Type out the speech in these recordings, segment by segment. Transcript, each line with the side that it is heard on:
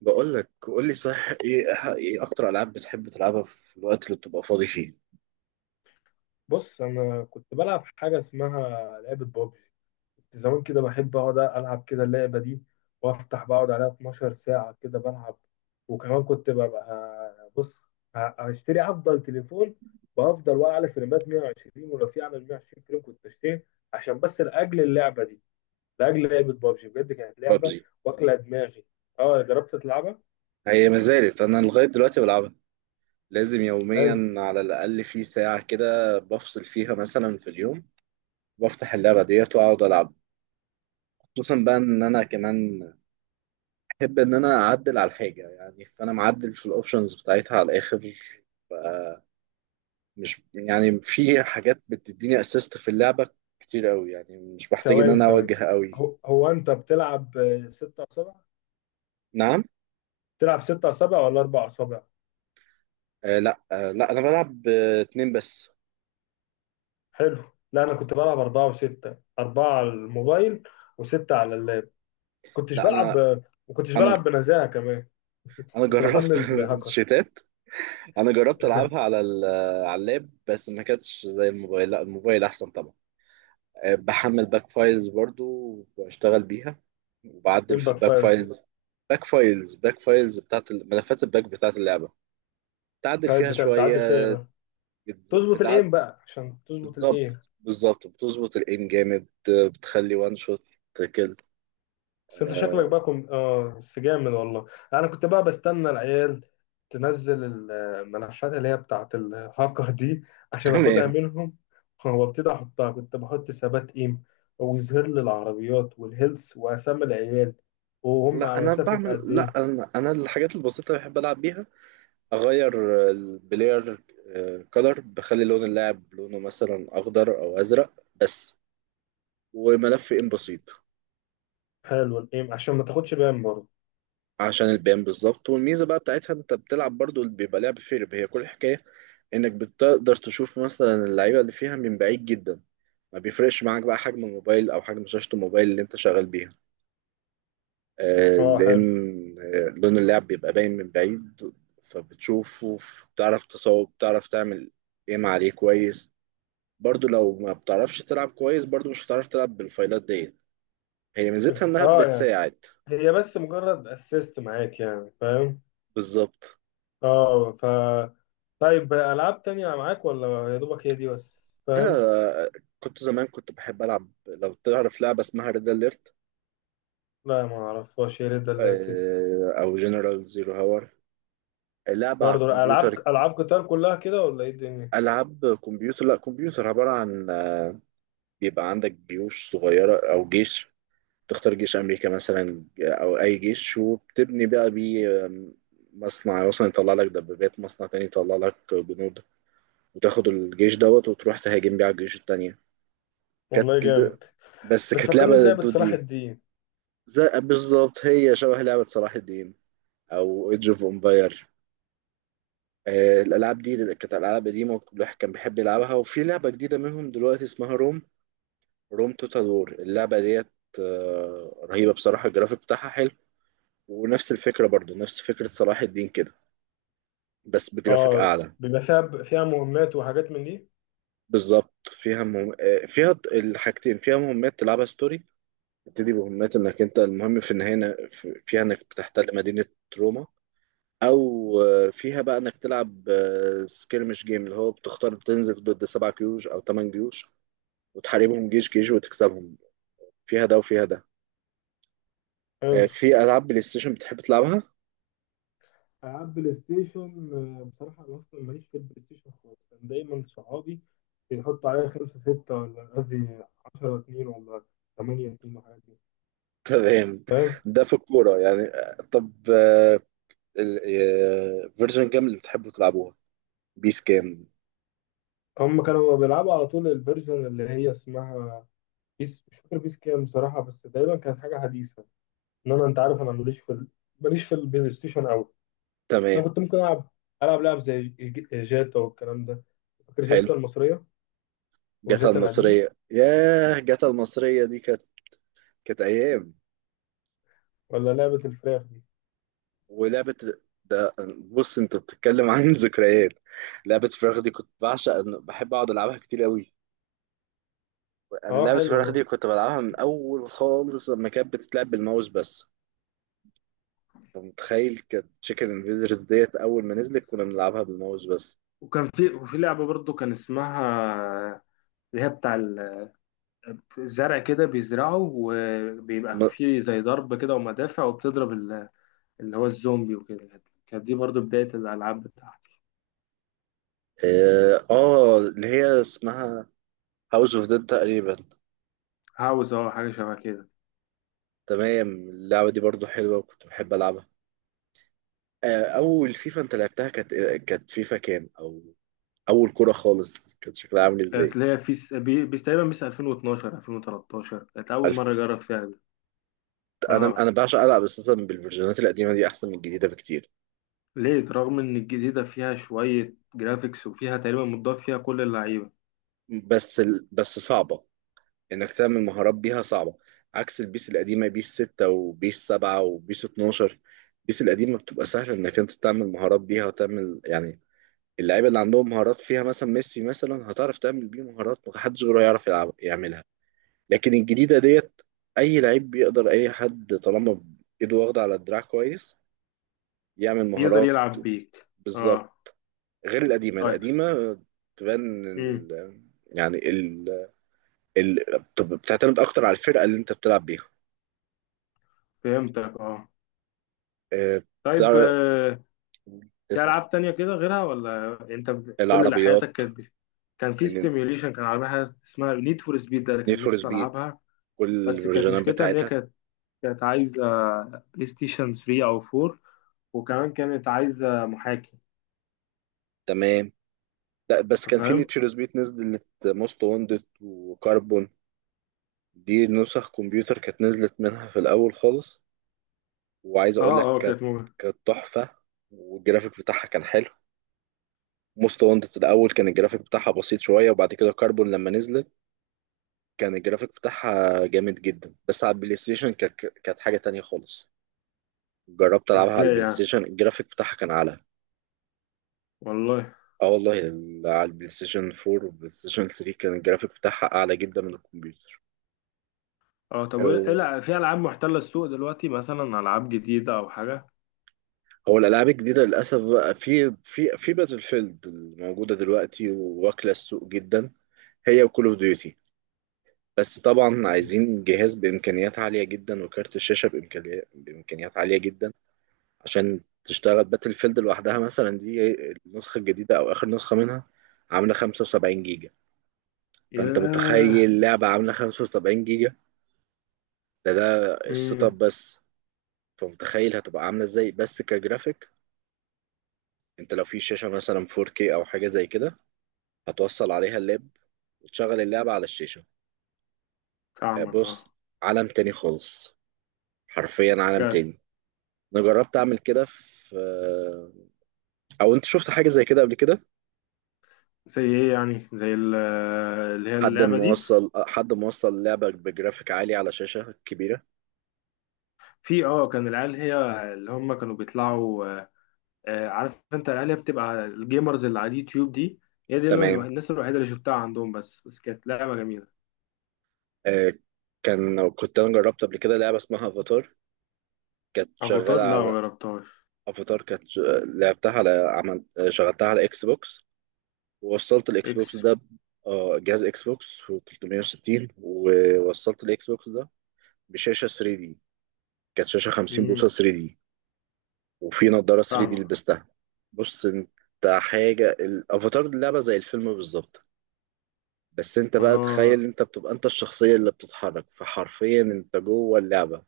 right: بقول لك قول لي صح ايه. ايه اكتر العاب بتحب تلعبها في الوقت اللي بتبقى فاضي فيه؟
left: بص، انا كنت بلعب حاجه اسمها لعبه بابجي. كنت زمان كده بحب اقعد العب كده اللعبه دي، وافتح بقعد عليها 12 ساعه كده بلعب. وكمان كنت ببقى بص، هشتري افضل تليفون بافضل، واقع على فريمات 120، ولو في اعمل 120 فريم كنت اشتري، عشان بس لاجل اللعبه دي، لاجل لعبه بابجي. بجد كانت لعبه
right: بابجي.
left: واكله دماغي. اه، جربت تلعبها؟
right: هي ما زالت انا لغايه دلوقتي بلعبها، لازم
left: حلو.
right: يوميا على الاقل في ساعه كده بفصل فيها مثلا في اليوم. بفتح اللعبه ديت واقعد العب. خصوصا بقى ان انا كمان احب ان انا اعدل على الحاجه، يعني فانا معدل في الاوبشنز بتاعتها على الاخر. مش يعني في حاجات بتديني اسيست في اللعبه كتير قوي، يعني مش بحتاج ان
left: ثواني
right: انا
left: ثواني.
right: اوجه قوي.
left: هو انت بتلعب، ستة اصابع؟
right: نعم.
left: بتلعب ستة اصابع ولا اربع اصابع؟
right: لا، انا بلعب اتنين بس.
left: حلو. لا، انا كنت بلعب اربعه وسته، اربعه على الموبايل وسته على اللاب. كنتش
right: لا انا
left: بلعب ما كنتش
right: انا
left: بلعب بنزاهه كمان.
right: انا
left: كنت
right: جربت
left: بحمل هاكرز.
right: شيتات. انا جربت العبها على على اللاب، بس ما كانتش زي الموبايل، لا الموبايل احسن طبعا. بحمل باك فايلز برضو، وبشتغل بيها،
left: ايه
right: وبعدل في
left: الباك
right: الباك
left: فايرز دي؟
right: فايلز. باك فايلز بتاعت ملفات الباك بتاعت اللعبة، تعدل
left: طيب
right: فيها
left: بتعدل فيها ايه
right: شوية.
left: بقى؟
right: بتز...
left: تظبط
right: بتعد...
left: الايم بقى، عشان تظبط
right: بتظبط
left: الايم.
right: بالظبط، بتظبط الايم جامد، بتخلي وان شوت كده.
left: بس انت شكلك بقى كنت، بس جامد والله. انا كنت بقى بستنى العيال تنزل الملفات اللي هي بتاعت الهاكر دي، عشان اخدها
right: تمام.
left: منهم وابتدي احطها. كنت بحط ثبات ايم، ويظهر لي العربيات والهيلث واسامي العيال، وهم
right: لا
left: على
right: انا
left: مسافة
right: بعمل
left: قد
right: لا
left: ايه.
right: انا انا الحاجات البسيطه اللي بحب العب بيها، اغير البلاير كولر، بخلي لون اللاعب لونه مثلا اخضر او ازرق بس، وملف ان بسيط.
left: حلو، الايم عشان ما تاخدش بان برضه.
right: عشان البيان بالظبط. والميزه بقى بتاعتها، انت بتلعب برضو اللي بيبقى لعب فيرب، هي كل الحكايه انك بتقدر تشوف مثلا اللعيبه اللي فيها من بعيد جدا. ما بيفرقش معاك بقى حجم الموبايل او حجم شاشه الموبايل اللي انت شغال بيها،
left: اه،
right: لأن
left: حلو.
right: لون اللعب بيبقى باين من بعيد، فبتشوفه، بتعرف تصوب، بتعرف تعمل ايم عليه كويس. برضو لو ما بتعرفش تلعب كويس، برضو مش هتعرف تلعب بالفايلات ديت، هي ميزتها
left: بس
right: انها
left: اه، يعني
right: بتساعد.
left: هي بس مجرد اسيست معاك، يعني فاهم.
right: بالظبط.
left: اه. طيب، العاب تانية معاك ولا يا دوبك هي دي بس؟
right: ده
left: فاهم.
right: آه، كنت زمان، كنت بحب العب، لو تعرف لعبة اسمها ريد اليرت
left: لا، ما اعرفهاش، يا ريت دلرتني.
right: او جنرال زيرو هاور. لعبة على
left: برضه، العاب
right: الكمبيوتر.
left: العاب قتال كلها كده ولا ايه الدنيا؟
right: العاب كمبيوتر، لا كمبيوتر عبارة عن بيبقى عندك جيوش صغيرة او جيش، تختار جيش أمريكا مثلا أو أي جيش، وبتبني بقى بيه مصنع مثلا يطلع لك دبابات، مصنع تاني يطلع لك جنود، وتاخد الجيش دوت وتروح تهاجم بيه على الجيوش التانية. كانت،
left: والله جامد.
right: بس كانت
left: بتفكرني
right: لعبة
left: بلعبة
right: ضد
left: صلاح
right: دي.
left: الدين.
right: زي بالظبط، هي شبه لعبة صلاح الدين أو ايدج اوف امباير. الألعاب دي كانت ألعاب قديمة، الواحد كان بيحب يلعبها، وفي لعبة جديدة منهم دلوقتي اسمها روم، روم توتال وور اللعبة ديت، رهيبة بصراحة. الجرافيك بتاعها حلو ونفس الفكرة، برضو نفس فكرة صلاح الدين كده، بس بجرافيك
left: اه،
right: أعلى.
left: بيبقى فيها مهمات وحاجات من دي؟
right: بالظبط، فيها مهم... آه، فيها ت- الحاجتين، فيها مهمات تلعبها ستوري، تبتدي بمهمات إنك أنت المهم في النهاية، فيها إنك بتحتل مدينة روما أو فيها بقى إنك تلعب سكيرمش جيم، اللي هو بتختار تنزل ضد سبع جيوش أو تمن جيوش وتحاربهم جيش جيش وتكسبهم. فيها ده وفيها ده.
left: حلو.
right: في ألعاب بلاي ستيشن بتحب تلعبها؟
left: العاب بلاي ستيشن. بصراحة انا اصلا ماليش في البلاي ستيشن خالص. كان دايما صحابي بيحطوا عليا خمسة ستة، ولا قصدي عشرة اتنين، ولا تمانية اتنين وحاجات دي.
right: تمام.
left: فاهم.
right: ده في الكورة يعني. آه، طب آه، فيرجن جيم اللي بتحبوا تلعبوها، بيس كام؟
left: هم كانوا بيلعبوا على طول الفيرجن اللي هي اسمها بيس. مش فاكر بيس كام بصراحة، بس دايما كانت حاجة حديثة. ان انا، انت عارف انا ماليش في ماليش في البلاي ستيشن قوي. انا
right: تمام.
left: كنت ممكن العب لعب زي جاتا والكلام ده. فاكر
right: حلو.
left: جاتا المصريه؟
right: جاتا
left: وجاتا القديمه.
right: المصرية، ياه جاتا المصرية دي كانت، كانت أيام.
left: ولا لعبه الفراخ دي.
right: ولعبة، ده بص أنت بتتكلم عن ذكريات. لعبة فراخ دي كنت بعشق، بحب أقعد ألعبها كتير قوي. أنا
left: اه،
right: لعبة
left: حلوه
right: فراخ دي
left: برضه.
right: كنت بلعبها من أول خالص، لما كانت بتتلعب بالماوس بس. أنت متخيل؟ كانت تشيكن انفيدرز ديت، أول ما نزلت كنا بنلعبها بالماوس بس.
left: وكان في، وفي لعبة برضو كان اسمها، اللي هي بتاع الزرع كده بيزرعه، وبيبقى
right: م...
left: فيه زي ضرب كده ومدافع، وبتضرب اللي هو الزومبي، وكده كانت دي برضو بداية الألعاب بتاعتي.
right: آه آه، اللي هي اسمها هاوس اوف ديد تقريبا.
left: هاوس، حاجة شبه كده.
right: تمام، اللعبة دي برضو حلوة وكنت بحب ألعبها. أول فيفا أنت لعبتها كانت إيه؟ كانت فيفا كام، أو أول كرة خالص كانت شكلها عامل
left: كانت
right: إزاي؟
left: اللي هي في بيس تقريبا، بيس 2012، 2013 كانت أول
right: ألف...
left: مرة أجرب فيها دي. اه.
right: أنا بعشق ألعب أساسا بالفيرجنات القديمة دي، أحسن من الجديدة بكتير.
left: ليه؟ رغم إن الجديدة فيها شوية جرافيكس، وفيها تقريبا متضاف فيها كل اللعيبة،
right: بس صعبة إنك تعمل مهارات بيها، صعبة عكس البيس القديمة، بيس 6 وبيس 7 وبيس 12. البيس القديمة بتبقى سهلة إنك أنت تعمل مهارات بيها وتعمل يعني، اللعيبة اللي عندهم مهارات فيها مثلا، ميسي مثلا هتعرف تعمل بيه مهارات محدش غيره يعرف يلعب يعملها. لكن الجديده ديت، اي لعيب بيقدر، اي حد طالما ايده واخده على الدراع كويس يعمل
left: يقدر
right: مهارات.
left: يلعب بيك. اه،
right: بالظبط. غير القديمه
left: طيب.
right: القديمه تبان
left: امم
right: ال... يعني ال... ال... بتب- بتعتمد اكتر على الفرقه اللي انت بتلعب بيها.
left: فهمتك، اه،
right: آه،
left: طيب،
right: بتعرف
left: آه. في
right: تسال.
left: ألعاب تانية كده غيرها ولا أنت كل اللي حياتك
right: العربيات.
left: كانت كان في
right: ان،
left: ستيميوليشن. كان عربية حاجة اسمها نيد فور سبيد، ده اللي
right: نيد
left: كان
right: فور
left: نفسي
right: سبيد،
left: ألعبها.
right: كل
left: بس كانت
right: الفيرجنات
left: مشكلتها إن هي
right: بتاعتها.
left: كانت عايزة بلاي ستيشن 3 أو 4، وكمان كانت عايزة محاكي.
right: تمام. لا بس
left: انت
right: كان في نيد
left: فاهم.
right: فور سبيد نزلت موست واندد وكاربون، دي نسخ كمبيوتر كانت نزلت منها في الاول خالص، وعايز اقول لك
left: اه، اه،
right: كانت،
left: كانت مغرية.
right: كانت تحفه، والجرافيك بتاعها كان حلو. موست وانتد الاول كان الجرافيك بتاعها بسيط شويه، وبعد كده كاربون لما نزلت كان الجرافيك بتاعها جامد جدا. بس على البلاي ستيشن كانت، كانت حاجه تانية خالص. جربت العبها على
left: ازاي
right: البلاي
left: يعني؟
right: ستيشن الجرافيك بتاعها كان اعلى.
left: والله.
right: اه والله، على البلاي ستيشن 4 والبلاي ستيشن 3 كان الجرافيك بتاعها اعلى جدا من الكمبيوتر.
left: اه، طب وايه،
right: أو-
left: في العاب محتلة السوق دلوقتي، مثلا العاب جديدة او حاجة؟
right: هو الالعاب الجديده للاسف بقى، في باتل فيلد الموجوده دلوقتي واكله السوق جدا، هي وكول اوف ديوتي. بس طبعا عايزين جهاز بإمكانيات عالية جدا وكارت الشاشة بإمكانيات عالية جدا عشان تشتغل باتل فيلد لوحدها مثلا. دي النسخة الجديدة أو آخر نسخة منها عاملة 75 جيجا. فأنت
left: ياه.
right: متخيل لعبة عاملة 75 جيجا؟ ده السيت اب
left: امم
right: بس. فمتخيل هتبقى عاملة ازاي بس كجرافيك. انت لو في شاشة مثلا 4K أو حاجة زي كده، هتوصل عليها اللاب وتشغل اللعبة على الشاشة.
left: فاهمك،
right: بص،
left: اه.
right: عالم تاني خالص، حرفيا عالم
left: بجد.
right: تاني. انا جربت اعمل كده في، او انت شفت حاجه زي كده قبل كده؟
left: زي ايه يعني؟ زي اللي هي اللعبه دي.
right: حد موصل لعبه بجرافيك عالي على شاشه كبيره.
left: في، كان العيال هي اللي هم كانوا بيطلعوا، عارف انت العيال هي بتبقى الجيمرز اللي على اليوتيوب دي. هي دي اللي
right: تمام.
left: الناس الوحيده اللي شفتها عندهم. بس كانت لعبه جميله.
right: آه، كنت انا جربت قبل كده لعبه اسمها افاتار. كانت
left: افاتار،
right: شغاله
left: لا ما
right: على،
left: جربتهاش.
right: افاتار، لعبتها على، عملت شغلتها على اكس بوكس، ووصلت الاكس بوكس
left: اكس.
right: ده جهاز اكس بوكس و 360، ووصلت الاكس بوكس ده بشاشه 3 دي، كانت شاشه 50 بوصه
left: امم
right: 3 دي، وفي نظارة 3 دي
left: فاهمة.
right: لبستها. بص انت، حاجة الافاتار دي لعبة زي الفيلم بالظبط، بس انت بقى
left: اه،
right: تخيل انت بتبقى انت الشخصية اللي بتتحرك، فحرفيا انت جوه اللعبة.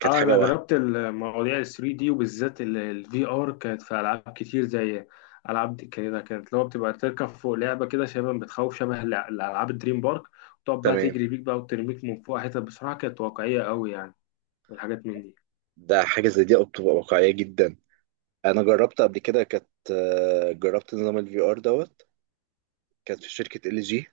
right: كانت حاجة
left: انا
right: وهم.
left: جربت المواضيع ال 3 دي، وبالذات الفي ار، كانت في العاب كتير زي العاب دي كده. كانت اللي هو بتبقى تركب فوق لعبه كده، شبه بتخوف، شبه الالعاب الدريم بارك، وتقعد بقى
right: تمام.
left: تجري بيك بقى وترميك من فوق حتت. بصراحه كانت واقعيه قوي يعني، والحاجات من دي.
right: ده حاجة زي دي بتبقى واقعية جدا. انا جربت قبل كده، كانت جربت نظام الفي ار دوت، كانت في شركة ال جي.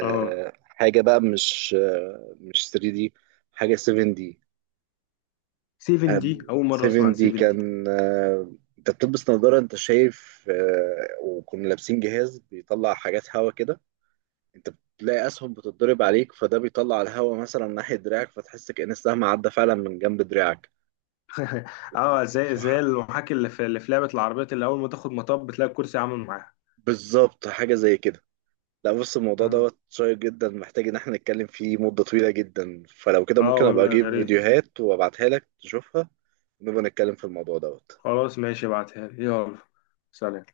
left: اه،
right: حاجة بقى مش 3 دي، حاجة 7 دي.
left: 7 دي اول مره اسمع
right: 7
left: عن
right: دي
left: 7 دي.
right: كان، انت بتلبس نظارة انت شايف، وكنا لابسين جهاز بيطلع حاجات هوا كده. انت بتلاقي اسهم بتتضرب عليك، فده بيطلع الهوا مثلا ناحية دراعك، فتحس كأن السهم عدى فعلا من جنب دراعك.
left: اه، زي
right: ف-
left: زي المحاكي اللي في، لعبه العربيات اللي اول ما تاخد مطب بتلاقي الكرسي عامل معاها.
right: بالظبط حاجة زي كده. لا بص، الموضوع
left: اه،
right: دوت شيق جدا، محتاج ان احنا نتكلم فيه مدة طويلة جدا، فلو كده
left: اه،
right: ممكن ابقى
left: والله يا
right: اجيب
left: ريت.
right: فيديوهات وابعتها لك تشوفها، ونبقى نتكلم في الموضوع دوت.
left: خلاص، ماشي، ابعتها لي يلا. سلام.